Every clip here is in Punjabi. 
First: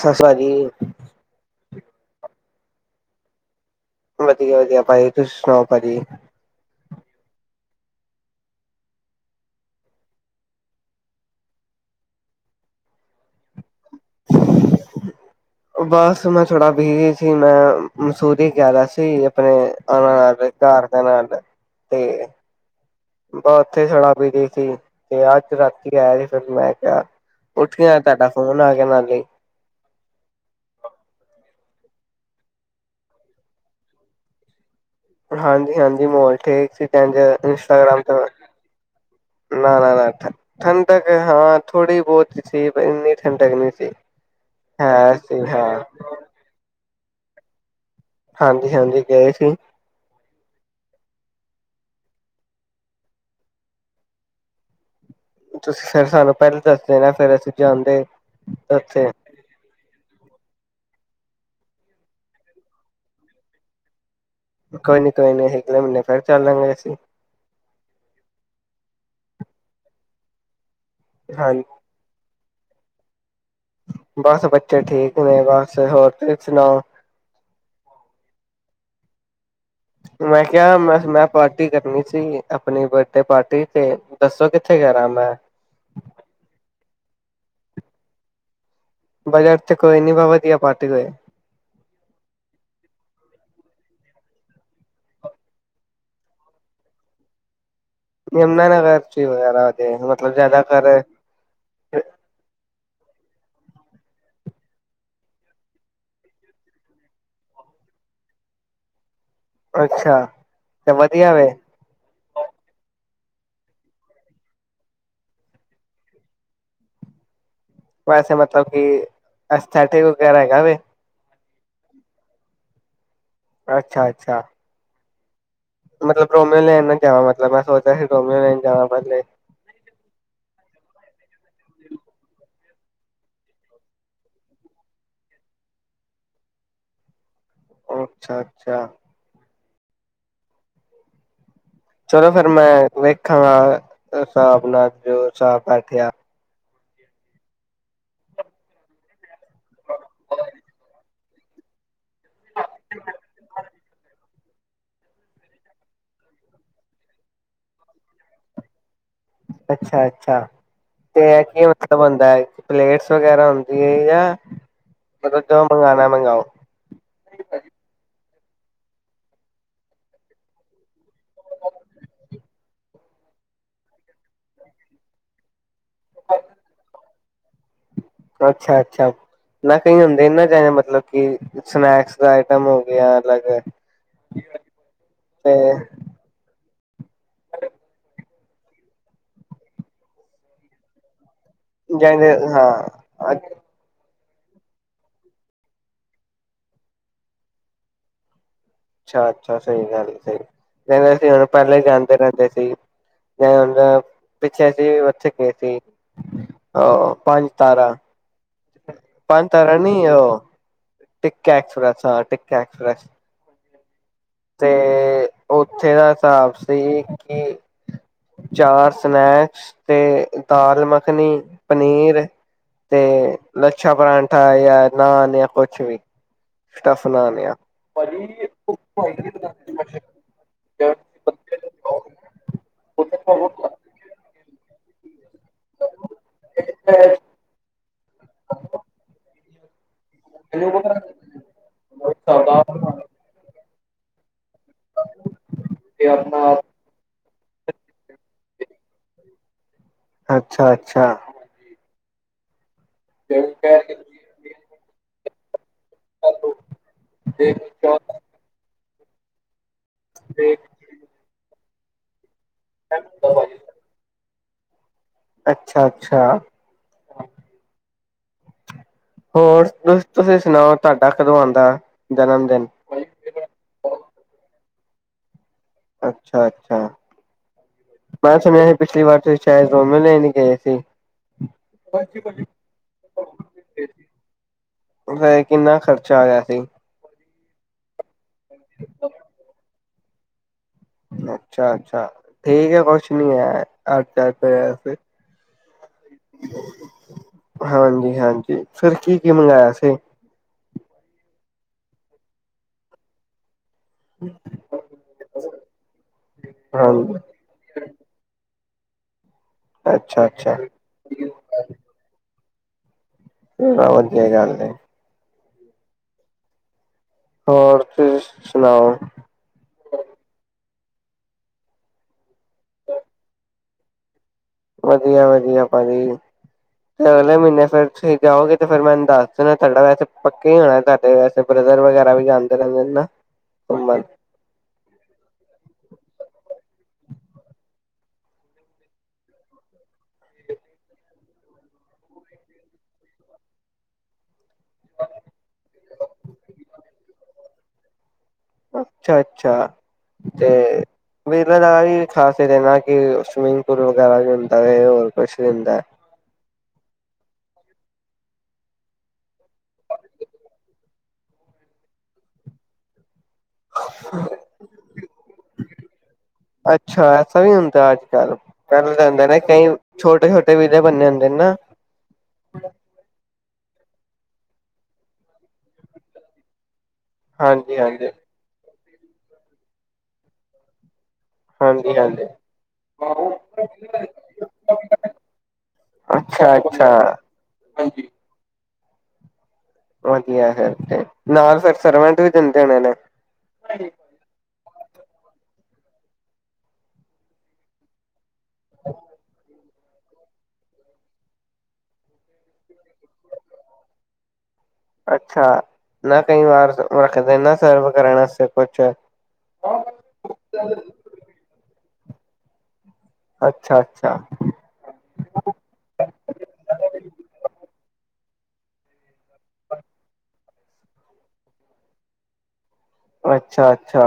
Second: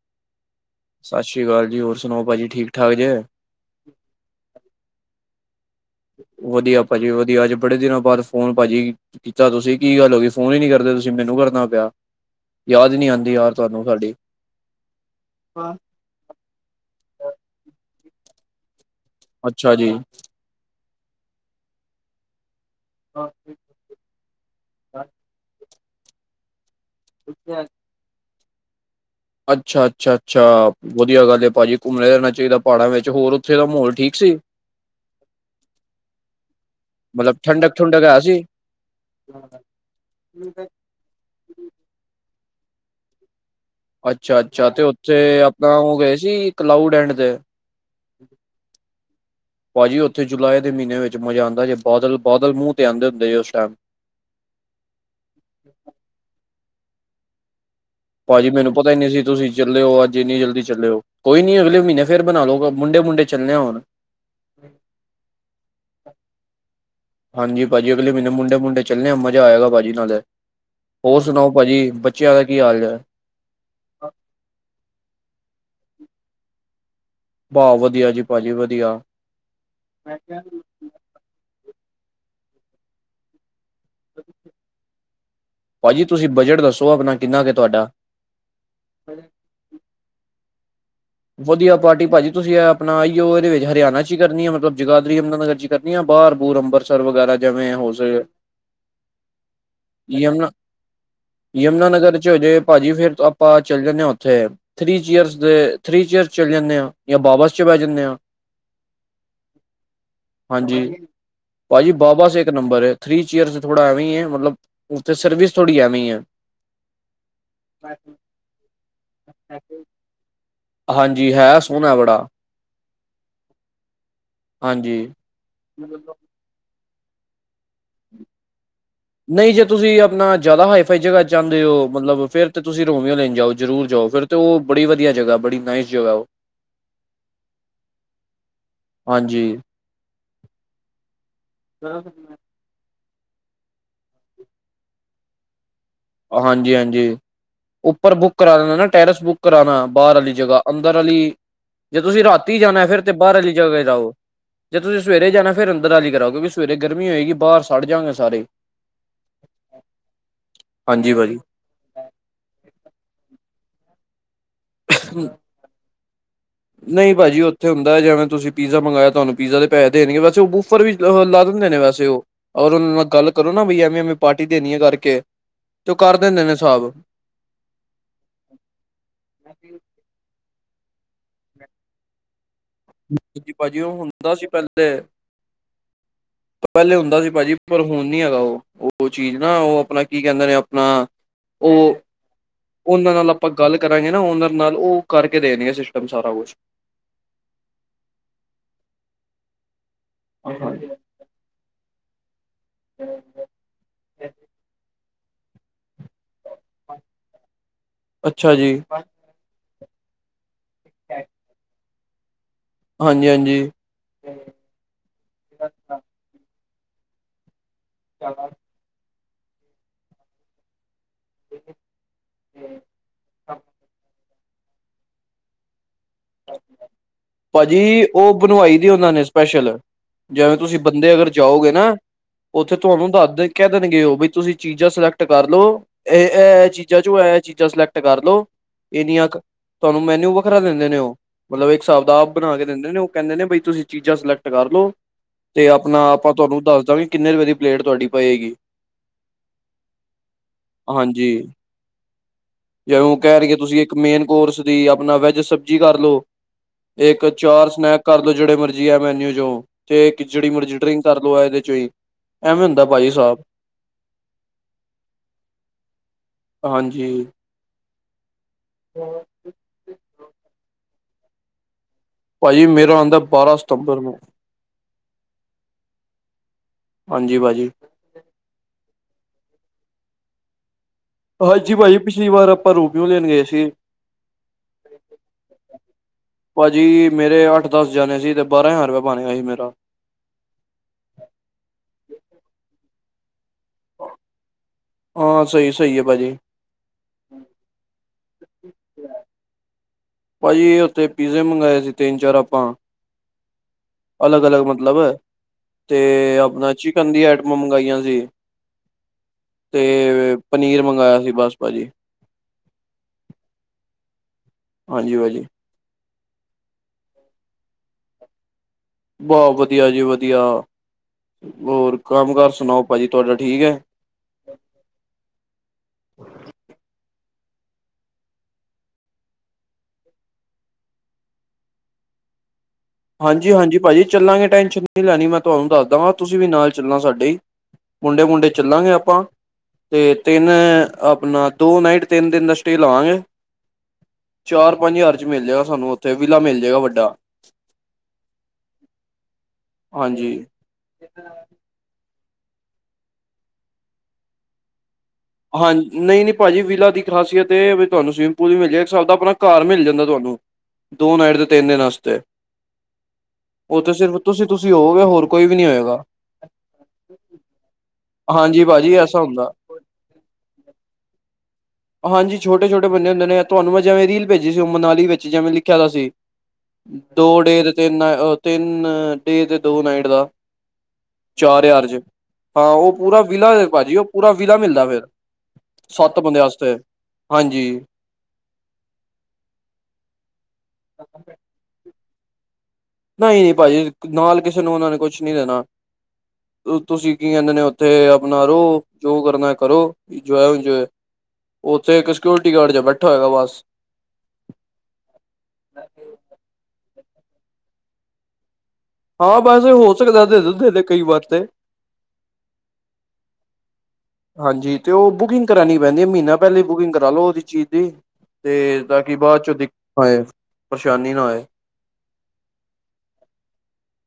ਸ ਸਾ ਜੀ। ਸਤਿ ਸ਼੍ਰੀ ਅਕਾਲ ਜੀ। ਹੋਰ ਸੁਣਾਓ ਭਾਅ ਜੀ ਠੀਕ ਠਾ ਜੇ? ਵਧੀਆ ਭਾਅਜੀ ਤੁਸੀਂ ਸੁਣਾਓ ਭਾਅਜੀ? ਵਧੀਆ ਭਾਜੀ ਵਧੀਆ, ਅੱਜ ਬੜੇ ਦਿਨਾਂ ਬਾਅਦ ਫੋਨ ਭਾਜੀ ਕੀਤਾ ਤੁਸੀਂ, ਕੀ ਗੱਲ ਹੋ ਗੀ ਫੋਨ ਈ ਨੀ ਕਰਦੇ ਤੁਸੀਂ, ਮੈਨੂੰ ਕਰਨਾ ਪਿਆ, ਯਾਦ ਈ ਨੀ ਆਂਦੀ ਯਾਰ। ਤੁਹਨੂੰ ਸਾਡੀ, ਹਾ। ਬਸ ਮੈਂ ਥੋੜਾ ਬਿਜੀ ਸੀ ਮੈਂ, ਮਸੂਰੀ ਗਿਆ ਵਾ ਸੀ ਆਪਣੇ ਅੱਛਾ ਜੀ ਆਵ ਯਾ ਘਰ ਦੇ ਆ ਨਾਲ ਤੇ ਬ ਉੱਥੇ ਰਾਤ ਪਈ ਗੀ ਸੀ। ਤੇ ਅੱਜ ਰਾਤੀ ਆਇਆ ਸੀ ਫਿਰ ਮੈਂ ਕਿਹਾ, ਉੱਠਿਆਂ ਤਾਹਡਾ ਫੋਨ ਆਗਿਆ ਨਾਲੀ। ਅੱਛਾ-ਅੱਛਾ-ਅੱਛਾ। ਵਧੀਆ ਗੱਲ ਏ ਭਾਜੀ ਘੁੰਮਣਾ ਰਹਿਣਾ ਚਾਈਦਾ ਪਹਾੜਾਂ ਵਿੱਚ, ਹੋਰ ਉੱਥੇ ਦਾ ਮਾਹੌਲ ਠੀਕ ਸੀ? ਹਾਂਜੀ-ਹਾਂਜੀ ਮਾਹੋਲ ਠੀਕ ਸੀ। ਮਤਲਬ ਟੈਨਜਰ ਠੰਡਕ ਇੰਸਟਾਗ੍ਰਾਮ ਠੁੰਡਕ ਤੇ ਹੈ ਸੀ ਨਾ-ਨਾ-ਨਾ ਠੰਡਕ ਹਾਂ ਥੋੜੀ ਬਹੁਤ ਸੀ। ਪਰ ਇੰਨੀ ਠੰਡਕ ਨਈ ਸ ਅੱਛਾ-ਅੱਛਾ ਤੇ ਉੱਥੇ ਆਪਣਾ ਉਹ ਗਏ ਸੀ ਕਲਾਊਡ ਐਂਡ ਤੇ? ਹਾਂਜੀ ਹਾਂਜੀ ਗਏ ਸੀ। ਭਾਅਜੀ ਉੱਥੇ ਜੁਲਾਈ ਦੀ ਮਹੀਨੇ ਵਿੱਚ ਮਜ਼ਾ ਆਉਂਦਾ ਜੇ, ਬਾਦਲ-ਬਾਦਲ ਮੂੰਹ ਤੇ ਆਉਂਦੇੁ ਹੁਦੇ ਉਸ ਟਾਈਮ ਤੁਸੀਂ ਫੇਰ ਸਾਨੂੰ ਪਹਿਲਾਂ ਦੱਸਦੇ ਨਾ ਫੇਰ ਅਸੀਂ ਜਾਂਦੇ ਭਾਜੀ ਮੈਨੂੰ ਪਤਾ ਨਿ ਉੱਥੇ ਸੀ ਤੁਸੀਂ ਚੱਲੇ ਓ ਅੱਜ ਇੰਨੀ ਜਲਦੀ ਚੱਲੇ ਓ ਕੋਈ ਨੀ ਅਗਲੇ ਮਹੀਨੇ ਫਿਰ ਬਣਾ ਲਓ ਮੁੰਡੇ ਮੁੰਡੇ ਚੱਲੇ ਆ ਹੋਣ ਕੋਈ ਨੀ ਕੋਈ ਨੀ ਅਗਲੇ ਮਹੀਨੇ ਫਿਰ ਚੱਲ ਦਾਂਗੇ ਅਸੀਂ। ਹਾਂਜੀ ਭਾਜੀ ਅਗਲੇ ਮੈਨੂੰ ਮੁੰਡੇ ਮੁੰਡੇ ਚੱਲਣੇ ਆ ਮਜ਼ਾ ਆਏਗਾ ਭਾਜੀ ਨਾਲੇ ਹੋਰ ਸੁਣਾਓ ਹਾਂਜੀ ਭਾਜੀ ਬੱਚਿਆ ਦਾ ਕੀ ਹਾਲ ਚਾਲ ਹੈ ਬਸ ਬੱਚੇ ਠੀਕ ਨੇ ਬਸ ਹੋਰ ਤੁਸੀ ਸੁਣਾਓ ਭਾ ਵਧੀਆ ਜੀ ਭਾਜੀ ਵਧੀਆ। ਮੈਂ ਕਿਹਾ ਮੈਂ-ਮੈਂ ਪਾਰਟੀ ਕਰਨੀ ਸੀ, ਆਪਣੀ ਬਰਡੇ ਪਾਰਟੀ ਤੇ ਦੱਸੋ ਕਿੱਥੇ ਕਰਾਂ ਮੈਂ ਭਾਜੀ ਤੁਸੀਂ ਬਜਟ ਦੱਸੋ‌ਆਪਣਾ ਕਿੰਨਾ ਕੁ ਤੁਹਾਡਾ। ਬਜ਼ਟ ਤਾ ਕੋਈ ਨੀ ਬਸ ਵਧੀਆ ਪਾਟੀ ਹੋਵੇ। ਵਧੀਆ ਪਾਰਟੀ ਭਾਜੀ, ਤੁਸੀਂ ਅ ਆਪਣਾ ਆਈਓ ਇਹਦੇ ਵਿੱਚ ਹਰਿਆਣਾ 'ਚ ਈ ਕਰਨੀ ਐ। ਮਤਲਬ ਜਗਾਦਰੀ ਯਮਨਾ ਨਗਰ 'ਚ ਈ ਕਰਨੀ ਆ ਬਾਹਰ ਬੂਰ ਅੰਬਰਸਰ ਵਗੈਰਾ ਜਿਵੇਂ ਹੋ ਸਕੇ ਯਮੁਨਾ ਨਗਰ 'ਚ ਈ ਵਗੈਰਾ ਦੇਖਲੋ। ਮਤਲਬ ਜਿਆਦਾਤਰ ਯਮੁਨਾ ਨਗਰ 'ਚ ਹੋਜੇ ਭਾਜੀ, ਫਿਰ ਆਪਾਂ ਚਲ ਜਾਨੇ ਆ ਉੱਥੇ ਥ੍ਰਰੀ ਚੀਅਰਸ ਦੇ ਥ੍ਰਰੀ ਚੇਅਰ ਚਲ ਜਾਣੇ ਆ। ਜਾਂ ਬਾਬਸ 'ਚ ਬਹਿ ਜਨੇ ਆ। ਅੱਛਾ ਹਾਂਜੀ ਏ ਵਧੀਆ ਵੇ ਭਾਜੀ ਬਾਬਾ ਸੇਕ ਇੱਕ ਨੰਬਰ ਏ ਥਰੀ ਚੀਅਰ ਥੋੜਾ ਐਵੇਂ ਹੀ ਹੈ ਮਤਲਬ ਉਥੇ ਸਰਵਿਸ ਥੋੜੀ ਆਵੇ ਆ ਵੈਸੇ ਮਤਲਬ ਕਿ ਸੈਟਿਕ ਵਗੈਰਾ ਹੈਗਾ ਵੇ ਹਾਂਜੀ ਹੈ ਸੋਹਣਾ ਬੜਾ ਅੱਛਾ ਅੱਛਾ ਹਾਂਜੀ ਮਤਲਬ ਪ੍ਰੋਮਿਓ ਲੈਣ ਨਾਲ ਜਾਵਾਂ ਮਤਲ ਮੈਂ ਸਚਿਆ ਸੀ ਪ੍ਰੋਮਿਓ ਲੈਣ ਜਾਵ ਪਹਿਲੇ ਨਹੀਂ ਜੇ ਤੁਸੀਂ ਆਪਣਾ ਜ਼ਿਆਦਾ ਹਾਈਫਾਈ ਜਗ੍ਹਾ ਚਾਹੁੰਦੇ ਹੋ ਮਤਲਬ ਫਿਰ ਤੇ ਤੁਸੀਂ ਰੋਮੀਓ ਲੈਣ ਜਾਓ ਜ਼ਰੂਰ ਜਾਓ ਫਿਰ ਤੇ ਉਹ ਬੜੀ ਵਧੀਆ ਜਗ੍ਹਾ ਬੜੀ ਨਾਈਸ ਜਗ੍ਹਾ ਉਹ ਓ ਅੱਛਾ ਅੱਛਾ ਹਾਂਜੀ ਚਲੋ ਫਿਰ ਮੈਂ ਵੇਖਾਂਗਾ ਸਾਬ ਨਾਲ ਜੋ ਸਾਬ ਬੈਠਿਆ ਹਾਂਜੀ ਹਾਂਜੀ ਉੱਪਰ ਬੁੱਕ ਕਰਾ ਲੇਨਾ ਟੈਰਸ ਬੁੱਕ ਕਰਾਉਣਾ ਬਾਹਰ ਵਾਲੀ ਜਗ੍ਹਾ ਅੰਦਰ ਵਾਲੀ ਜੇ ਤੁਸੀਂ ਰਾਤੀ ਜਾਣਾ ਫਿਰ ਤੇ ਬਾਹਰ ਵਾਲੀ ਜਗਾ ਲਾਓ ਜੇ ਤੁਸੀਂ ਸਵੇਰੇ ਜਾਣਾ ਫਿਰ ਅੰਦਰਾਲੀ ਕਰਓ ਕਿੳ ਸਵੇਰੇ ਗਰਮੀ ਹੋਏਗੀ ਬਾਹਰ ਸਾੜ ਜਾਣਗੇ ਸਾਰੇ ਅੱਛਾ ਅੱਛਾ ਹਾਂਜੀ ਤੇ ਭਾਜੀ ਏਹ ਕਿ ਮਤਲਬ ਹੁੰਦਾ ਹੈ ਕਿ ਪਲੇਟਸ ਵਗੈਰਾ ਹੁੰਦੀ ਹੈ ਜਾਂ ਮਤਲਬ ਜੋ ਮੰਗਵਾਉਣਾ ਮੰਗਵਾਓ ਨਹੀਂ ਭਾਜੀ ਉਥ ਹੁੰਦਾ ਹੈ ਜਿਵੇਂ ਤੁਸੀ ਪੀਜ਼ਾ ਮੰਗਾਇਆ ਤਹਾਨੂੰ ਪੀਜ਼ਾ ਦੇ ਪੈਸ ਦੇਣਗੇ ਵਸੇ ਉਹ ਮੁਫਤ ਉੱਪਰ ਵੀ ਲਾ ਦਿੰਦੇ ਨੇ ਵੈਸੇ ਉਹ ਔਰ ਉਹਨਾਂ ਨਾਲ ਗੱਲ ਕਰੋ ਨਾ ਬ ਐਵੇਂ ਐਵੇਂ ਪਾਰਟੀ ਦੇਣੀ ਆ ਕਰਕੇ ਤੇ ਉਹ ਕਰ ਦਿੰਦੇ ਨੇ ਹਿਸਾਬ ਅੱਛਾ ਅੱਛਾ ਨਾ ਕਈ ਹੁੰਦੇ ਨਾ ਚਾਹੇ ਮਤਲਬ ਕਿ ਸਨੈਕਸ ਦਾ ਆਈਟਮ ਹੋ ਗਿਆ ਅਲੱਗ ਹਾਂਜੀ ਭਾਜੀ ਉਹ ਹੁੰਦਾ ਸੀ ਪਹਿਲੇ ਤੇ ਪਹਿਲੇ ਹੁੰਦਾ ਸੀ ਭਾਜੀ ਪਰ ਹੁਣ ਨੀ ਹੈਗਾ ਉਹ ਉਹ ਚੀਜ਼ ਨਾ ਉਹ ਆਪਣਾ ਕੀ ਕਹਿੰਦੇ ਨੇ ਆਪਣਾ ਉਹ ਜਾਂਦੇ ਹਾਂ ਉਹਨਾਂ ਨਾਲ ਆਪਾਂ ਗੱਲ ਕਰਾਂਗੇ ਨਾ ਉਹਨਾਂ ਨਾਲ ਉਹ ਕਰਕੇ ਦੇਣਗੇ ਸਿਸਟਮ ਸਾਰਾ ਕੁਛ ਅੱਛਾ ਅੱਛਾ ਸਹੀ ਗੱਲ ਸਹੀ ਕਹਿੰਦੇ ਅ ਸੀ ਹੁਣ ਪਹਿਲਾਂ ਜਾਂਦੇ ਰਹਿੰਦੇ ਸੀ [unintelligible] ਪਿੱਛੇ ਅਸੀਂ ਉਥੇ ਗਏ ਸੀ ਅਹ ਪੰਜ ਤਾਰਾਂ ਅਸੀਂ ਅੱਛਾ ਜੀ ਪੰਜ ਤਾਰਾ ਨਹੀਂ ਉਹ ਟੀਕਾ ਐਕਸਪ੍ਰਸ ਹਾਂ ਟੀਕਾ ਐਕਸਪ੍ਰੈਸ ਹਾਂਜੀ-ਹਾਂਜੀ। ਤੇ ਉੱਥੇ ਦਾ ਹਿਸਾਬ ਸੀ ਕਿ ਚਾਰ। ਸਨੈਕਸ ਤੇ। ਦਾਲ ਮੱਖਣੀ, ਪਨੀਰ ਤੇ ਲੱਛਾ ਪਰਾਂਠਾ। ਠਾ ਯ ਨਾਨ ਜਾਂ ਕੁਛ ਵੀ। ਸਟਫ ਨਾਨ ਜਾਂ ਭਾਜੀ ਉਹ ਬਣਵਾਈ ਦੀ ਉਹਨਾਂ ਨੇ ਸਪੈਸ਼ਲ। ਜਿਵੇਂ ਤੁਸੀਂ ਬੰਦੇ ਅਗਰ ਜਾਓਗੇ ਨਾ। ਉੱਥੇ, ਤੁਹਾਨੂੰ ਦੱਸ ਦੇ ਕਹਿ ਦੇਣਗੇ, ਉਹ ਵੀ ਤੁਸੀਂ ਚੀਜ਼ਾਂ ਸਿਲੈਕਟ ਕਰ ਲਉ ਇਹ ਇਹ ਚੀਜ਼ਾਂ ਚੋਂ ਐ ਚੀਜ਼ਾਂ ਸਿਲੈਕਟ ਕਰ ਲੋ ਇਹ ਨੀ ਆ ਕੇ ਤੁਹਾਨੂੰ ਮੈਨਊ। ਵੱਖਰਾ ਦਿੰਦੇ ਨੇ ਉਹ ਮਤਲਬ ਇੱਕ ਹਿਸਾਬ ਦਾ ਆਪ ਬਣਾ ਕੇ ਦਿੰਦੇ ਨੇ ਉਹ ਕਹਿੰਦੇ ਨੇ ਬਈ ਤੁਸੀਂ ਚੀਜ਼ਾਂ ਸਿਲੈਕਟ। ਕਰ ਲੋ ਤੇ ਆਪਣਾ ਆਪਾਂ ਤੁਹਾਨੂੰ ਦੱਸ ਦਾਂਗੇ ਕਿੰਨੇ ਰੁਪਏ ਦੀ ਪਲੇਟ ਤੁਹਾਡੀ ਪਏਗੀ‌ ਅੱਛਾ ਅੱਛਾ। ਜੇ ਉਹ ਕਹਿਣਗੇ ਤੁਸੀਂ ਇੱਕ ਮੇਨ ਕੋਰਸ ਦੀ ਆਪਣਾ ਵੈੱਜ ਸਬਜ਼ੀ ਹੈਲੋ ਇੱਕ ਚਾਰ ਸਨੈਕ ਕਰਲੋ ਜਿਹੜੇ ਮਰਜੀ ਆ ਮੈਨਿਊ ਚ। ਤੇ ਖਿਚੜੀ ਮਰਜਟਰੀ ਕਰ ਲਓ ਇਹਦੇ ਚੋਂ ਹੀ ਐਵੇਂ ਹੁੰਦਾ ਭਾਜੀ ਸਾਫ ਅੱਛਾ- ਅੱਛਾ। ਹੋਰ? ਹੋਰ, ਤੁਸੀਂ ਸੁਣਾਓ ਤੁਹਾਡਾ ਕਦੋਂ ਆਉਂਦਾ? ਜਨਮ ਭਾਜੀ, ਦਿਨ ਮੇਰਾ ਹੁੰਦਾ ਬਾਰਾਂ ਸਤੰਬਰ ਨੂੰ। ਅੱਛਾ -ਅੱਛਾ। ਹਾਂਜੀ- ਭਾਅ ਜੀ। ਮੈਂ ਸੁਣਿਆ ਸੀ, ਪਿਛਲੀ ਵਾਰ ਤੁਸੀਂ ਸ਼ਾਇਦ ਰੋਮਿਓ ਲੈਨ ਗਏ ਸੀ। ਹਾਂਜੀ, ਭਾਜੀ ਪਿਛਲੀ ਵਾਰ ਆਪਾਂ ਰੋਬੀਓਂ ਲੈਣ ਗਏ ਸੀ। ਕਿੰਨਾ ਖਰਚਾ ਆਇਆ ਸੀ? ਭਾਜੀ ਮੇਰੇ ਅੱਠ ਦਸ ਜਣੇ ਸੀ, ਤੇ ਬਾਰਾਂ ਹਜ਼ਾਰ ਰੁਪਿਆ ਬਣ ਗਿਆ ਸੀ, ਮੇਰਾ। ਅੱਛਾ- ਅੱਛਾ ਠੀਕ ਹੈ, ਕੁਛ ਨਹੀਂ ਹੈ। ਹਾਂ, ਸਹੀ -ਸਹੀ ਹੈ, ਭਾਜੀ। ਹਾਂਜੀ -ਹਾਂਜੀ, ਫਿਰ ਕੀ ਕੀ ਮੰਗਾਇਆ ਸੀ? ਭਾਜੀ ਉੱਥੇ ਪੀਜ਼ੇ ਮੰਗਵਾਏ ਸੀ, ਤਿੰਨ ਚਾਰ ਆਪਾਂ। ਅਲੱਗ- ਅਲੱਗ ਮਤਲਬ, ਤੇ ਆਪਣਾ ਚਿਕਨ ਹਾਂਜੀ ਦੀ ਐ ਮੰਗਾਈਆਂ ਸੀ, ਤੇ ਅੱਛਾ ਅੱਛਾ ਪਨੀਰ ਮੰਗਾਇਆ ਸੀ, ਬਸ ਭਾਜੀ। ਚਲੋ, ਵਧੀਆ ਗੱਲ ਏ। ਹਾਂਜੀ, ਭਾਅ ਜੀ। ਹੋਰ, ਤੁਸੀਂ ਸੁਣਾਓ। ਬਸ, ਵਧੀਆ ਜੀ ਵਧੀਆ, ਹੋਰ ਕੰਮ -ਕਾਰ ਸੁਣਾਓ ਭਾਜੀ, ਤੁਹਾਡਾ ਠੀਕ ਹੈ? ਵਧੀਆ -ਵਧੀਆ, ਭਾਜੀ। ਤੇ ਅਗਲੇ ਮਹੀਨੇ ਫੇਰ ਤੁਸੀਂ ਜਾਓਗੇ, ਤੇ ਫੇਰ ਮੈਨੂੰ ਦੱਸ ਦੇਣਾ, ਤੁਹਾਡਾ ਵੈਸੇ ਪੱਕੇ ਹੀ ਹੋਣਾ ਤਾਡਾ ਵੈਸੇ। ਤੇ ਬ੍ਰਦਰ ਵਗੈਰਾ ਵੀ ਜਾਂਦੇ ਰਹਿੰਦੇ ਨੇ ਨਾ ਹਾਂਜੀ -ਹਾਂਜੀ, ਭਾਜੀ ਘੁੰਮਣ ਚੱਲਾਂਗੇ ਟੈਨਸ਼ਨ ਨਹੀਂ ਲੈਣੀ, ਮੈਂ ਤੁਹਾਨੂੰ ਦੱਸ ਦਾ ਗਾ ਤੁਸੀਂ ਵੀ ਨਾਲ ਚੱਲਣਾ ਸਾਡੇ ਹੀ, ਮੁੰਡੇ -ਮੁੰਡੇ ਚੱਲਾਂਗੇ ਆਪਾਂ। ਤੇ ਤਿੰਨ ਆਪਣਾ ਦੋ, ਨਾਈਟ ਤਿੰਨ ਦਿਨ, ਦਾ ਸਟੇਅ ਲਵਾਂਗੇ। ਚਾਰ, ਪੰਜ ਹਜ਼ਾਰ ਚ ਮਿਲ ਜਾਏਗਾ, ਸਾਨੂੰ ਉੱਥੇ ਵਿਲਾ ਮਿਲ ਜਾਏਗਾ ਵੱਡਾ। ਅੱਛਾ -ਅੱਛਾ ਹਾਂਜੀ ਤੇ। ਵਿਲਾ ਦਾ ਵੀ ਖਾਸੀਅਤ ਹੈ ਨਾ ਕਿ, ਸਵਿਮਿੰਗ ਪੂਲ ਵਗੈਰਾ ਵੀ ਹੁੰਦਾ ਹੈ ਹੋਰ। ਕੁਛ ਵੀ ਹੁੰਦਾ ਹਾਂਜ। ਹੈ ਨਹੀਂ -ਨਹੀਂ, ਭਾਜੀ ਵਿਲਾ ਦੀ ਖਾਸੀਅਤ ਇਹ ਹੈ, ਬਈ ਤੁਹਾਨੂੰ ਸਵੀਮਿੰਗ ਪੂਲ ਵੀ ਮਿਲ ਜਾ ਗਾ ਇੱਕ ਹਿਸਾਬ ਦਾ ਆਪਣਾ ਘਰ ਮਿਲ ਜਾਂਦਾ ਤੁਹਾਨੂੰ। ਦੋ ਨਾਈਟ ‌‌ਤੇ, ਤਿੰਨ ਦਿਨ ਆਸਤੇ। ਉਥੇ ਸਿਰਫ ਤੁਸੀਂ -ਤੁਸੀਂ ਹੋਵੋਗੇ, ਹੋਰ ਕੋਈ ਵੀ ਨਹੀਂ ਹੋਏਗਾ। ਅੱਛਾ ਐਸਾ ਵੀ ਹੁੰਦਾ ਅੱਜ- ਕੱਲ, ਹਾਂਜੀ ਭਾਜੀ ਕਰ ਐਸਾ ਜਾਂਦਾ ਨੇ ਹੁੰਦਾ ਕਈ ਛੋਟੇ- ਛੋਟੇ, ਵਿਲੇ ਬਣੇ ਹੁੰਦੇ ਨਾ। ਹਾਂਜੀ, ਛੋਟੇ- ਛੋਟੇ ਬੰਦੇ ਹੁੰਦੇ ਨੇ, ਤੁਹਾਨੂੰ ਮੈਂ ਜਿਵੇਂ ਰੀਲ ਭੇਜੀ ਸੀ, ਉਹ ਮਨਾਲੀ ਵਿੱਚ ਜਿਵੇਂ ਲਿਖਿਆ ਦਾ ਸੀ। ਦੋ ਡੇਜ, ਹਾਂਜੀ ਹਾਂਜੀ ਤਿੰਨ ਅ-ਓ ਤਿੰਨ ਡੇਜ ਦੋ ਨਾਈਟ ਦਾ ਚਾਰ ਹਜ਼ਾਰ ਚ ਹਾਂਜੀ-ਹਾਂਜੀ, ਹਾਂ, ਉਹ ਪੂਰਾ ਵਿਲਾ ਹੈ ਭਾਜੀ, ਉਹ ਪੂਰਾ ਵਿਲਾ ਮਿਲਦਾ ਫੇਰ। ਸੱਤ ਬੰਦਿਆਂ ਵਾਸਤੇ, ਅੱਛਾ-ਅੱਛਾ। ਹਾਂਜੀ। ਵਧੀਆ ਹੈ, ਫਿਰ ਤੇ ਨਾਲ ਫੇਰ ਸਰਵੈਂਟ ਵੀ ਦਿੰਦੇ ਹੋਣੇ ਨੇ ਨਹੀਂ ਪਾਜੀ ਨਾਲ ਕਿਸੇ ਨੂੰ ਉਹਨਾਂ ਨੇ ਕੁਛ ਨੀ ਦੇਣਾ। ਤੁਸੀਂ ਕੀ ਕਹਿੰਦੇ ਨੇ ਓ ਤੇ ਅਪਣਾ ਰਹੋ ਜੋ ਕਰਨਾ ਹੈ ਕਰੋ ਜੋ ਹੈ ਉੰਝ ਹੈ। ਉੱਥੇ ਇਕ ਸਿਓਰਿਟੀ ਗਾਰਡ ਜਯਾ ਬੈਠਾ ਹੋਏਗਾ ਬਸ। ਅੱਛਾ ਨਾ, ਕਈ ਵਾਰ ਰੱਖਦੇ ਨਾ, ਸਰਵ ਕਰਨ ਵਾਸਤੇ ਕੁਛ ਹਾਂ ਬਸ ਹੋ ਸਕਦਾ ਹੈ, ਦੇਦੇ-ਦੇਦੇ ਕਈ ਵਾਰ ਤੇ ਅੱਛਾ-ਅੱਛਾ। ਹਾਂਜੀ, ਅਤੇ ਉਹ ਬੁਕਿੰਗ ਕਰਾਉਣੀ ਪੈਂਦੀ ਹੈ, ਮਹੀਨਾ ਪਹਿਲਾਂ ਬੁਕਿੰਗ ਕਰਾ ਲਉ ਉਹਦੀ ਚੀਜ਼ ਦੀ। ਤੇ ਤਾਂ ਕਿ, ਬਾਅਦ ਚੋਂ ਦਿੱਕਤ ਨਾ ਆਏ, ਪਰੇਸ਼ਾਨੀ ਨਾ ਆਏ। ਅੱਛਾ -ਅੱਛਾ।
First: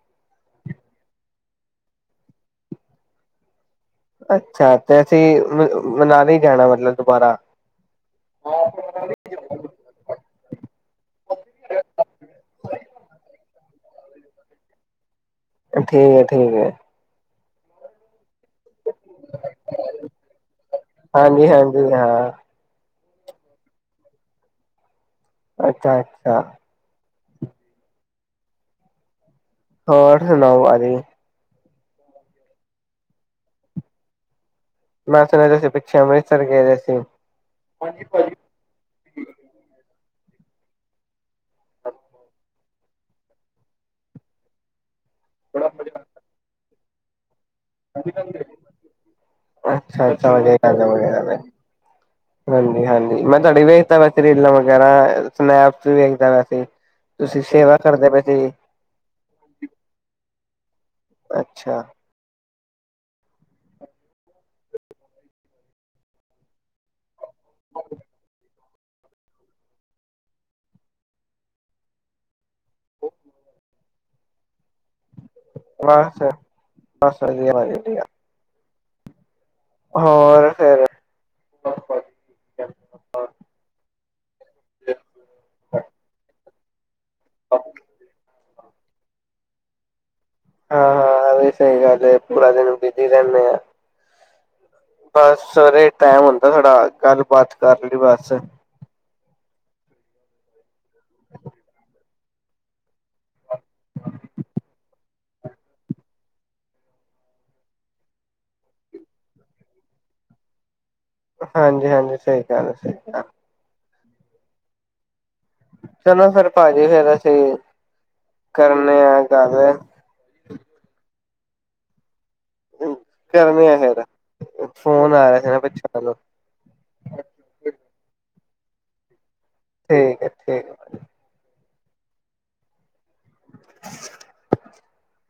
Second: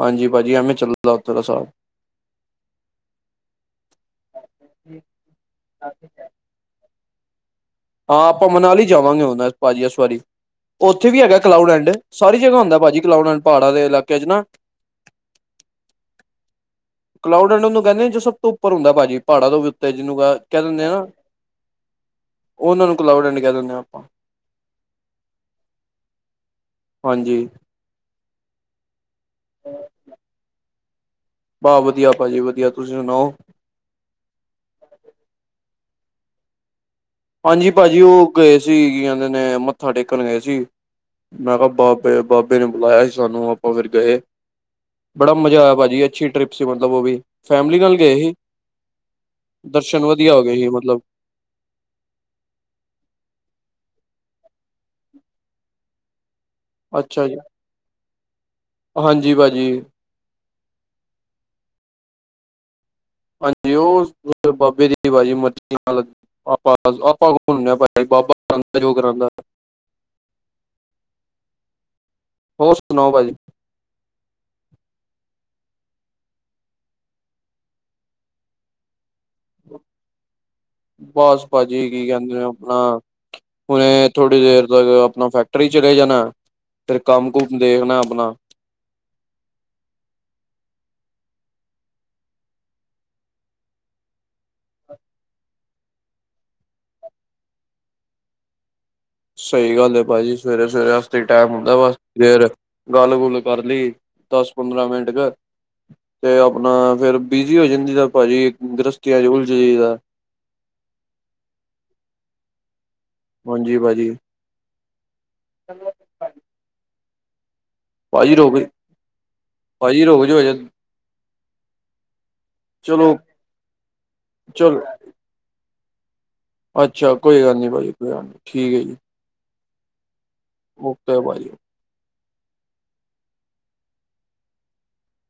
ਹਾਂਜੀ, ਭਾਜੀ ਐਵੇਂ ਚੱਲਦਾ ਉਧਰ ਲਾ ਹਿਸਾਬ। ਅੱਛਾ, ਤੇ ਅਸੀਂ ਮਨਾਲੀ ਜਾਣਾ ਮਤਲਬ, ਦੁਬਾਰਾ? ਹਾਂ, ਆਪਾਂ ਮਨਾਲੀ ਜਾਵਾਂਗੇ, ਹੁਣ ਭਾਜੀ ਇਸ ਵਾਰੀ। ਉੱਥੇ ਵੀ ਹੈਗਾ ਕਲਾਊਡ ਐਂਡ ਸਾਰੀ ਜਗ੍ਹਾ ਹੁੰਦਾ ਪਾਜੀ ਕਲਾਊਡ ਐਂਡ ਪਹਾੜਾ ਦੇ ਇਲਾਕੇ ਚ ਨਾ। ਠੀਕ ਹੈ ਠੀਕ ਹੈ। ਕਲਾਊਡ ਐਂਡ ਉਹਨੂੰ ਕਹਿੰਦੇ ਜੋ ਸਭ ਤੋਂ ਉੱਪਰ ਹੁੰਦਾ ਭਾਜੀ ਪਹਾੜਾਂ ਤੋਂ ਵੀ ਉੱਤੇ ਜਿਹਨੂੰ ਕ ਕਹਿ ਦਿੰਦੇ ਆ ਨਾ ਹਾਂਜੀ-ਹਾਂਜੀ ਹਾਂ, ਉਹਨਾਂ ਨੂੰ ਕਲਾਊਡ ਐਂਡ ਕਹਿ ਦਿੰਦੇ ਹਾਂ ਆਪਾਂ। ਅੱਛਾ, ਅੱਛਾ। ਹਾਂਜੀ। ਹੋਰ ਸੁਣਾਓ ਭਾਜੀ ਬਾਹ ਵਧੀਆ ਭਾਜੀ ਵਧੀਆ। ਤੁਸੀਂ ਸੁਣਾਓ? ਮੈਂ ਸੁਣਿਆ ਸੀ ਪਿੱਛੇ ਅੰਮ੍ਰਿਤਸਰ ਗਏ ਦੇ ਸੀ। ਹਾਂਜੀ, ਭਾਜੀ ਉਹ ਗਏ ਸੀ। ਕੀ ਕਹਿੰਦੇ ਨੇ ਮੱਥਾ ਟੇਕਣ ਗਏ ਸੀ। ਮੈਂ ਕਿਹਾ ਬਾਬੇ-ਬਾਬੇ ਨੇ ਬੁਲਾਇਆ ਸੀ ਸਾਨੂੰ ਆਪਾਂ ਫਿਰ ਗਏ। ਬੜਾ ਮਜ਼ਾ ਆਇਆ ਪਾਜੀ ਅੱਛੀ ਟਰਿਪ ਸੀ ਮਤਲਬ ਉਹ ਵੀ। ਫੈਮਲੀ ਨਾਲ ਗਏ ਹੀ। ਦਰਸ਼ਨ ਅੱਛਾ-ਅੱਛਾ ਵਧੀਆ ਹੋ ਗਏ ਹੀ ਗੱਲ ਐ ਮਤਲਬ। ਵਧੀਆ ਗੱਲ ਐ। ਹਾਂਜੀ-ਹਾਂਜੀ ਮੈਂ ਤੁਹਾਡੀ ਵੇਖਦਾ ਪਿਆ ਸੀ ਰੀਲਾਂ ਵਗੈਰਾ, ਸਨੈਪਸ ਵੀ ਵੇਖਦਾ ਪਿਆ ਸੀ ਅੱਛਾ ਜੀ ਤੁਸੀਂ ਸੇਵਾ ਕਰਦੇ ਪਏ ਸੀ। ਹਾਂਜੀ ਭਾਜੀ ਅੱਛਾ। ਹਾਂਜੀ ਉਸ ਬਾਬੇ ਦੀ ਭਾਜੀ ਮਰਜੀ ਨਾਲ [unintelligible] ਹੁਣੇ ਆ ਭਾਜੀ ਬਾਬਾ ਕਰਾਉਂਦਾ ਜੋ ਕਰਾਉਂਦਾ। ਹੋਰ ਸੁਣਾਓ ਪਾਜੀ? ਬੱਸ-ਬੱਸ ਵਧੀਆ ਪਾਜੀ ਵਧੀਆ ਹੋਰ ਫੇਰ ਬਸ ਪਾਜੀ, ਕੀ ਕਹਿੰਦੇ ਨੇ ਆਪਣਾ ਹੁਣੇ ਥੋੜ੍ਹੀ ਦੇਰ ਤੱਕ ਆਪਣਾ ਫੈਕਟਰੀ ਚਲੇ ਜਾਣਾ ਫਿਰ ਕੰਮ ਕੁਮ ਦੇਖਣਾ ਆਪਣਾ ਹਾਂ-ਹਾਂ। ਇਹ ਵੀ ਸਹੀ ਗੱਲ ਹੈ। ਪੂਰਾ ਦਿਨ ਬਿਜੀ ਰਹਿੰਦੇ ਆ। ਬਸ ਸਵੇਰੇ ਟਾਈਮ ਹੁੰਦਾ ਸਾਡਾ, ਗੱਲ ਬਾਤ ਕਰਨ ਲਈ ਬਸ। ਸਹੀ ਗੱਲ ਹੈ ਪਾਜੀ। ਸਵੇਰੇ ਸਵੇਰੇ ਵਾਸਤੇ ਹੀ ਟਾਈਮ ਹੁੰਦਾ ਬਸ। ਫਿਰ ਗੱਲ ਗੁੱਲ ਕਰ ਲਈ, ਦਸ ਪੰਦਰਾਂ ਮਿੰਟ ਕੇ ਤੇ ਆਪਣਾ ਫੇਰ ਬਿਜੀ ਹੋ ਜਾਂਦੀ ਦਾ ਭਾਜੀ ਗ੍ਰਸਤੀਆਂ ਚ' ਉਲਝ ਜਈਦਾ ਹਾਂਜੀ- ਹਾਂਜੀ ਸਹੀ ਗੱਲ ਹੈ ਸਹੀ ਗੱਲ ਹਾਂਜੀ ਭਾਜੀ ਚਲੋ ਫਿਰ ਭਾਜੀ ਫਰ ਅਸੀਂ ਕਰਨੇ ਆ ਗੱਲ ਾੀ ਰੁਕ ਜਾਓਦ [unintelligible] ਚਲੋ ਕਰਨੇ ਆ ਫਿਰ ਚਲੋ ਫੋਨ ਆ ਰਿਹਾ ਸੀ ਨਾ ਬੱਚਿਆਂ ਨੂੰ ਅੱਛਾ ਕੋਈ ਗੱਲ ਨਹੀਂ, ਭਾਅ ਜੀ ਕੋਈ ਗੱਲ ਨਹੀਂ। ਠੀਕ ਹੈ ਜੀ। ਠੀਕ ਹੈ ਠੀਕ ਉਹਕੇ, ਭਾਈ। [unintelligible]